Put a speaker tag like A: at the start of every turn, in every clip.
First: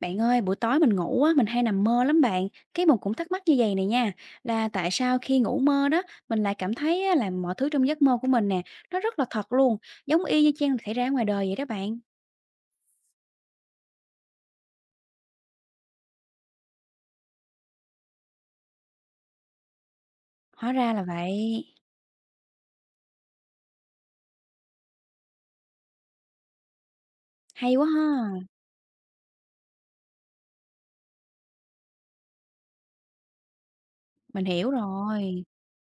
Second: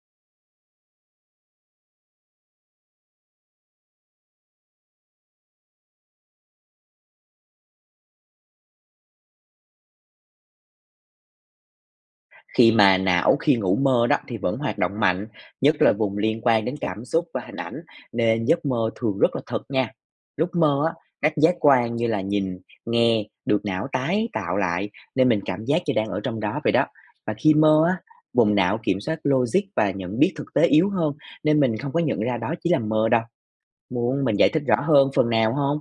A: Bạn ơi, buổi tối mình ngủ á, mình hay nằm mơ lắm bạn. Cái mình cũng thắc mắc như vậy này nha, là tại sao khi ngủ mơ đó, mình lại cảm thấy á, là mọi thứ trong giấc mơ của mình nè, nó rất là thật luôn, giống y như chang xảy ra ngoài đời vậy đó bạn.
B: Khi mà não khi ngủ mơ đó thì vẫn hoạt động mạnh, nhất là vùng liên quan đến cảm xúc và hình ảnh nên giấc mơ thường rất là thật nha. Lúc
A: Hóa
B: mơ
A: ra
B: á,
A: là
B: các giác
A: vậy.
B: quan như là nhìn, nghe được não tái tạo lại nên mình cảm giác như đang ở trong đó vậy đó. Và khi
A: Hay
B: mơ
A: quá
B: á,
A: ha,
B: vùng não kiểm soát logic và nhận biết thực tế yếu hơn nên mình không có nhận ra đó chỉ là mơ đâu. Muốn mình
A: mình
B: giải thích
A: hiểu
B: rõ hơn phần
A: rồi.
B: nào không?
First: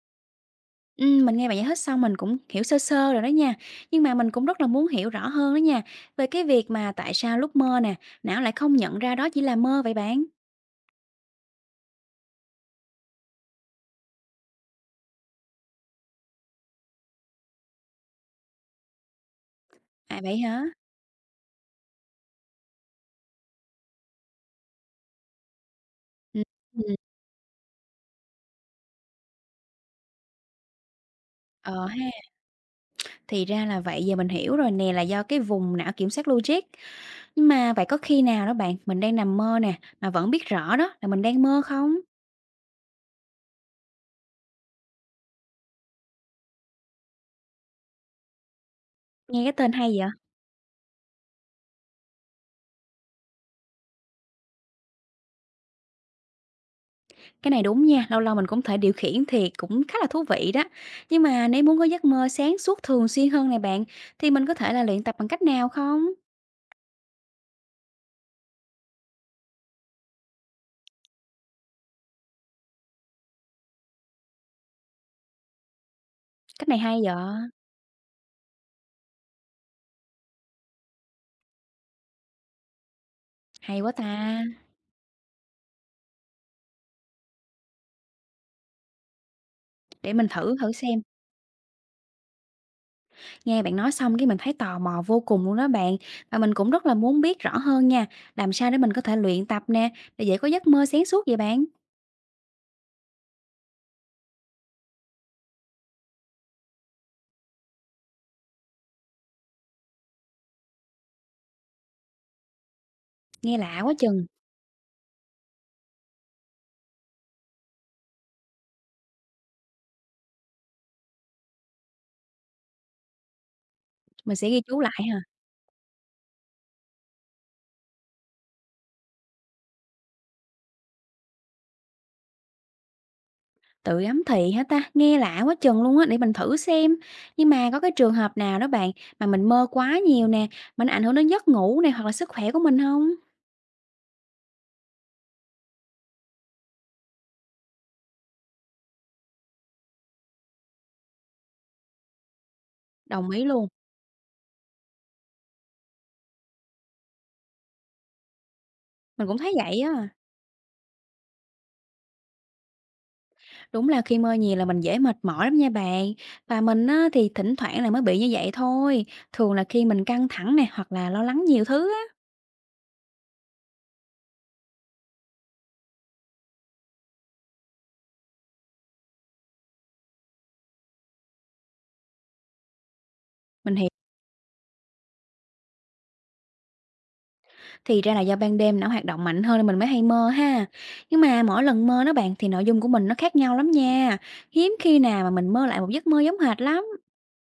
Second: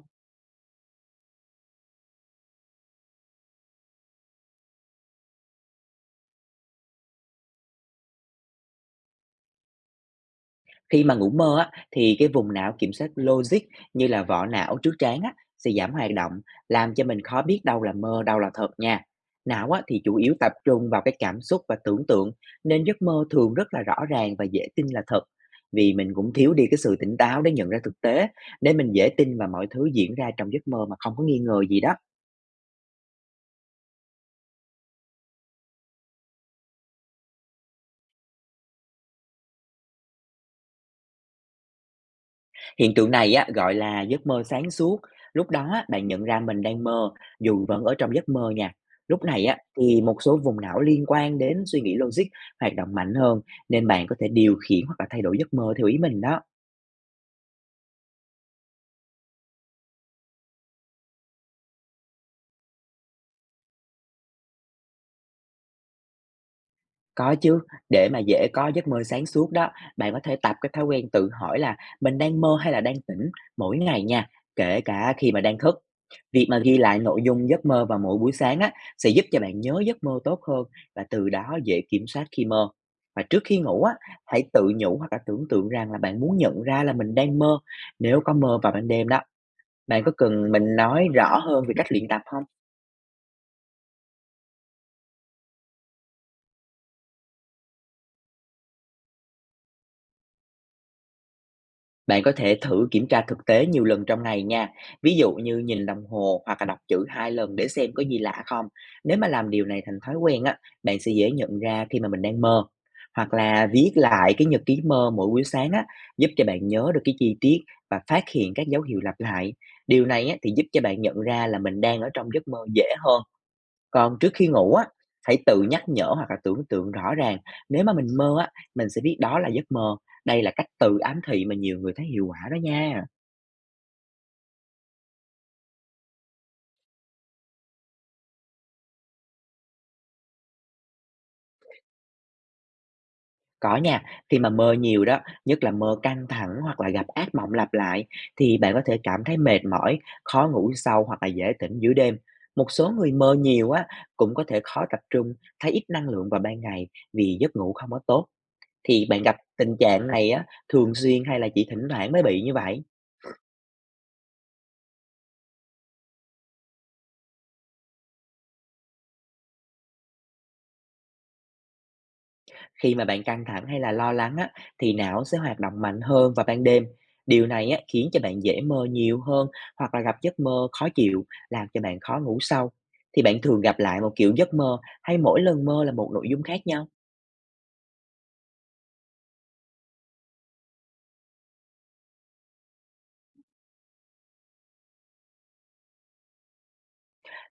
A: Ừ, mình nghe bạn giải thích xong mình cũng hiểu sơ sơ rồi đó nha. Nhưng mà mình cũng rất là muốn hiểu rõ hơn đó nha, về cái việc mà tại sao lúc mơ nè, não lại không nhận ra đó chỉ là mơ vậy bạn.
B: Khi mà ngủ mơ á, thì vùng não kiểm soát logic như là vỏ não trước trán á, sẽ giảm hoạt động, làm cho mình khó biết đâu là mơ, đâu là thật nha. Não á, thì chủ
A: À
B: yếu
A: vậy
B: tập
A: hả?
B: trung vào cái cảm xúc và tưởng tượng, nên giấc mơ thường rất là rõ ràng và dễ tin là thật. Vì mình cũng
A: Ừ.
B: thiếu đi cái
A: Ừ.
B: sự tỉnh táo để nhận ra thực tế, để mình dễ tin vào mọi thứ diễn ra trong giấc mơ mà không có nghi ngờ gì
A: Ờ
B: đó.
A: ha. Thì ra là vậy, giờ mình hiểu rồi nè, là do cái vùng não kiểm soát logic. Nhưng mà vậy có khi nào đó bạn, mình đang nằm mơ nè, mà vẫn biết rõ đó là mình đang mơ không?
B: Hiện tượng này á, gọi là giấc mơ sáng suốt. Lúc đó á, bạn nhận ra mình đang mơ dù vẫn ở trong giấc mơ nha. Lúc
A: Nghe
B: này
A: cái
B: á,
A: tên hay
B: thì
A: vậy?
B: một số vùng não liên quan đến suy nghĩ logic hoạt động mạnh hơn nên bạn có thể điều khiển hoặc là thay đổi giấc mơ theo ý mình đó.
A: Cái này đúng nha, lâu lâu mình cũng thể điều khiển thì cũng khá là thú vị đó. Nhưng mà nếu muốn có giấc mơ sáng suốt thường xuyên hơn này bạn, thì mình có thể là luyện tập bằng cách nào không?
B: Có chứ, để mà dễ có giấc mơ sáng suốt đó, bạn có thể tập cái thói quen tự hỏi là mình đang mơ hay là đang tỉnh mỗi ngày nha, kể cả khi mà đang thức. Việc mà
A: Cách này
B: ghi
A: hay
B: lại
A: vậy?
B: nội dung giấc mơ vào mỗi buổi sáng á, sẽ giúp cho bạn nhớ giấc mơ tốt hơn và từ đó dễ kiểm soát khi mơ. Và trước khi
A: Hay
B: ngủ
A: quá
B: á,
A: ta,
B: hãy tự nhủ hoặc là tưởng tượng rằng là bạn muốn nhận ra là mình đang mơ. Nếu có mơ vào ban đêm đó, bạn có
A: để mình
B: cần
A: thử thử
B: mình
A: xem.
B: nói rõ hơn về cách luyện tập không?
A: Nghe bạn nói xong cái mình thấy tò mò vô cùng luôn đó bạn. Và mình cũng rất là muốn biết rõ hơn nha, làm sao để mình có thể luyện tập nè, để dễ có giấc mơ sáng suốt vậy bạn?
B: Bạn có thể thử kiểm tra thực tế nhiều lần trong ngày nha. Ví dụ như nhìn đồng hồ hoặc là đọc chữ hai lần để xem có gì lạ không. Nếu mà làm điều này thành thói quen á, bạn sẽ dễ nhận ra khi mà mình đang mơ. Hoặc
A: Nghe
B: là
A: lạ
B: viết
A: quá chừng,
B: lại cái nhật ký mơ mỗi buổi sáng á, giúp cho bạn nhớ được cái chi tiết và phát hiện các dấu hiệu lặp lại. Điều này á, thì giúp cho bạn nhận ra là mình đang ở trong giấc mơ dễ hơn, còn trước
A: mình
B: khi
A: sẽ ghi
B: ngủ
A: chú
B: á,
A: lại hả?
B: hãy tự nhắc nhở hoặc là tưởng tượng rõ ràng, nếu mà mình mơ á, mình sẽ biết đó là giấc mơ. Đây là cách tự ám thị mà nhiều người thấy hiệu quả đó nha.
A: Tự ấm thị hả ta? Nghe lạ quá chừng luôn á, để mình thử xem. Nhưng mà có cái trường hợp nào đó bạn mà mình mơ quá nhiều nè, mà nó ảnh hưởng đến giấc ngủ này hoặc là sức khỏe của mình không?
B: Có nha, khi mà mơ nhiều đó, nhất là mơ căng thẳng hoặc là gặp ác mộng lặp lại thì bạn có thể cảm thấy mệt mỏi, khó ngủ sâu hoặc là dễ tỉnh giữa đêm. Một số người
A: Đồng
B: mơ
A: ý luôn,
B: nhiều á cũng có thể khó tập trung, thấy ít năng lượng vào ban ngày vì giấc ngủ không có tốt. Thì bạn
A: mình cũng
B: gặp
A: thấy
B: tình
A: vậy
B: trạng
A: á.
B: này á thường xuyên hay là chỉ thỉnh thoảng mới bị như vậy?
A: Đúng là khi mơ nhiều là mình dễ mệt mỏi lắm nha bạn. Và mình á, thì thỉnh thoảng là mới bị như vậy thôi. Thường là khi mình căng thẳng nè hoặc là lo lắng nhiều thứ á.
B: Khi mà bạn căng thẳng hay là lo lắng á, thì não sẽ hoạt động mạnh hơn vào ban đêm. Điều này á, khiến cho bạn dễ mơ nhiều hơn hoặc là gặp giấc mơ khó chịu, làm cho bạn khó ngủ sâu. Thì bạn thường
A: Mình
B: gặp
A: hiểu,
B: lại một kiểu giấc mơ hay mỗi lần mơ là một nội dung khác nhau.
A: thì ra là do ban đêm não hoạt động mạnh hơn nên mình mới hay mơ ha. Nhưng mà mỗi lần mơ đó bạn thì nội dung của mình nó khác nhau lắm nha. Hiếm khi nào mà mình mơ lại một giấc mơ giống hệt lắm.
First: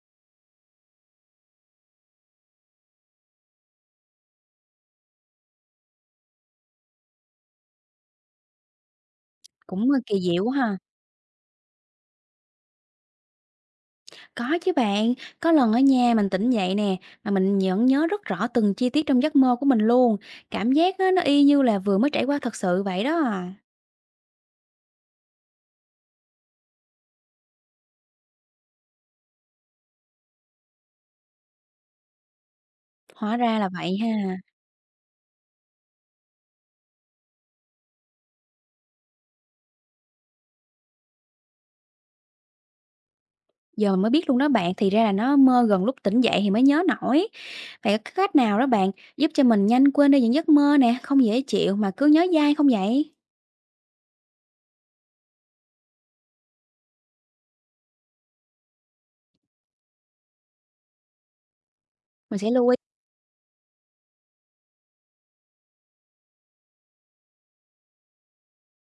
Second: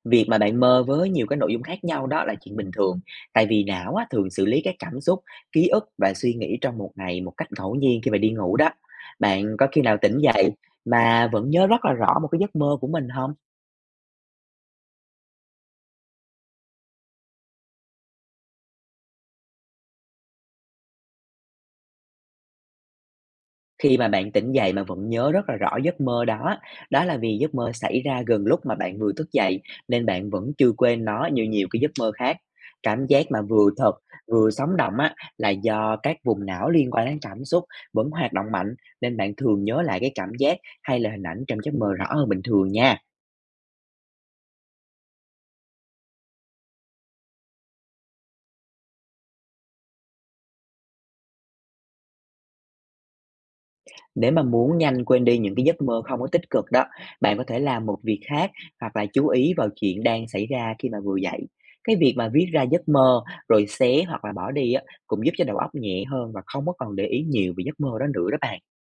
B: Việc mà bạn mơ với nhiều cái nội dung khác nhau đó là chuyện bình thường. Tại vì não á, thường xử lý các cảm xúc, ký ức và suy nghĩ trong một ngày một cách ngẫu nhiên khi mà đi ngủ đó. Bạn có khi
A: Cũng
B: nào tỉnh
A: kỳ diệu
B: dậy
A: quá ha.
B: mà vẫn nhớ rất là rõ một cái giấc mơ của mình không?
A: Có chứ bạn, có lần ở nhà mình tỉnh dậy nè mà mình vẫn nhớ rất rõ từng chi tiết trong giấc mơ của mình luôn. Cảm giác á, nó y như là vừa mới trải qua thật sự vậy đó à.
B: Khi mà bạn tỉnh dậy mà vẫn nhớ rất là rõ giấc mơ đó, đó là vì giấc mơ xảy ra gần lúc mà bạn vừa thức dậy nên bạn vẫn chưa quên nó như nhiều cái giấc mơ khác. Cảm giác
A: Hóa
B: mà
A: ra là
B: vừa thật,
A: vậy ha.
B: vừa sống động á là do các vùng não liên quan đến cảm xúc vẫn hoạt động mạnh nên bạn thường nhớ lại cái cảm giác hay là hình ảnh trong giấc mơ rõ hơn bình thường nha.
A: Giờ mình mới biết luôn đó bạn, thì ra là nó mơ gần lúc tỉnh dậy thì mới nhớ nổi. Vậy có cách nào đó bạn giúp cho mình nhanh quên đi những giấc mơ nè, không dễ chịu mà cứ nhớ dai không vậy?
B: Nếu mà muốn nhanh quên đi những cái giấc mơ không có tích cực đó, bạn có thể làm một việc khác hoặc là chú ý vào chuyện đang xảy ra khi mà vừa dậy. Cái việc mà
A: Mình
B: viết
A: sẽ
B: ra
A: lưu ý.
B: giấc mơ rồi xé hoặc là bỏ đi á, cũng giúp cho đầu óc nhẹ hơn và không có còn để ý nhiều về giấc mơ đó nữa đó bạn.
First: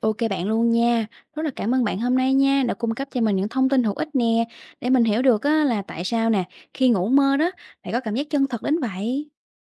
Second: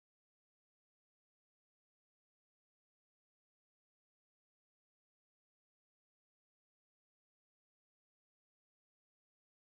A: Ok bạn luôn nha. Rất là cảm ơn bạn hôm nay nha, đã cung cấp cho mình những thông tin hữu ích nè, để mình hiểu được á, là tại sao nè, khi ngủ mơ đó lại có cảm giác chân thật đến vậy.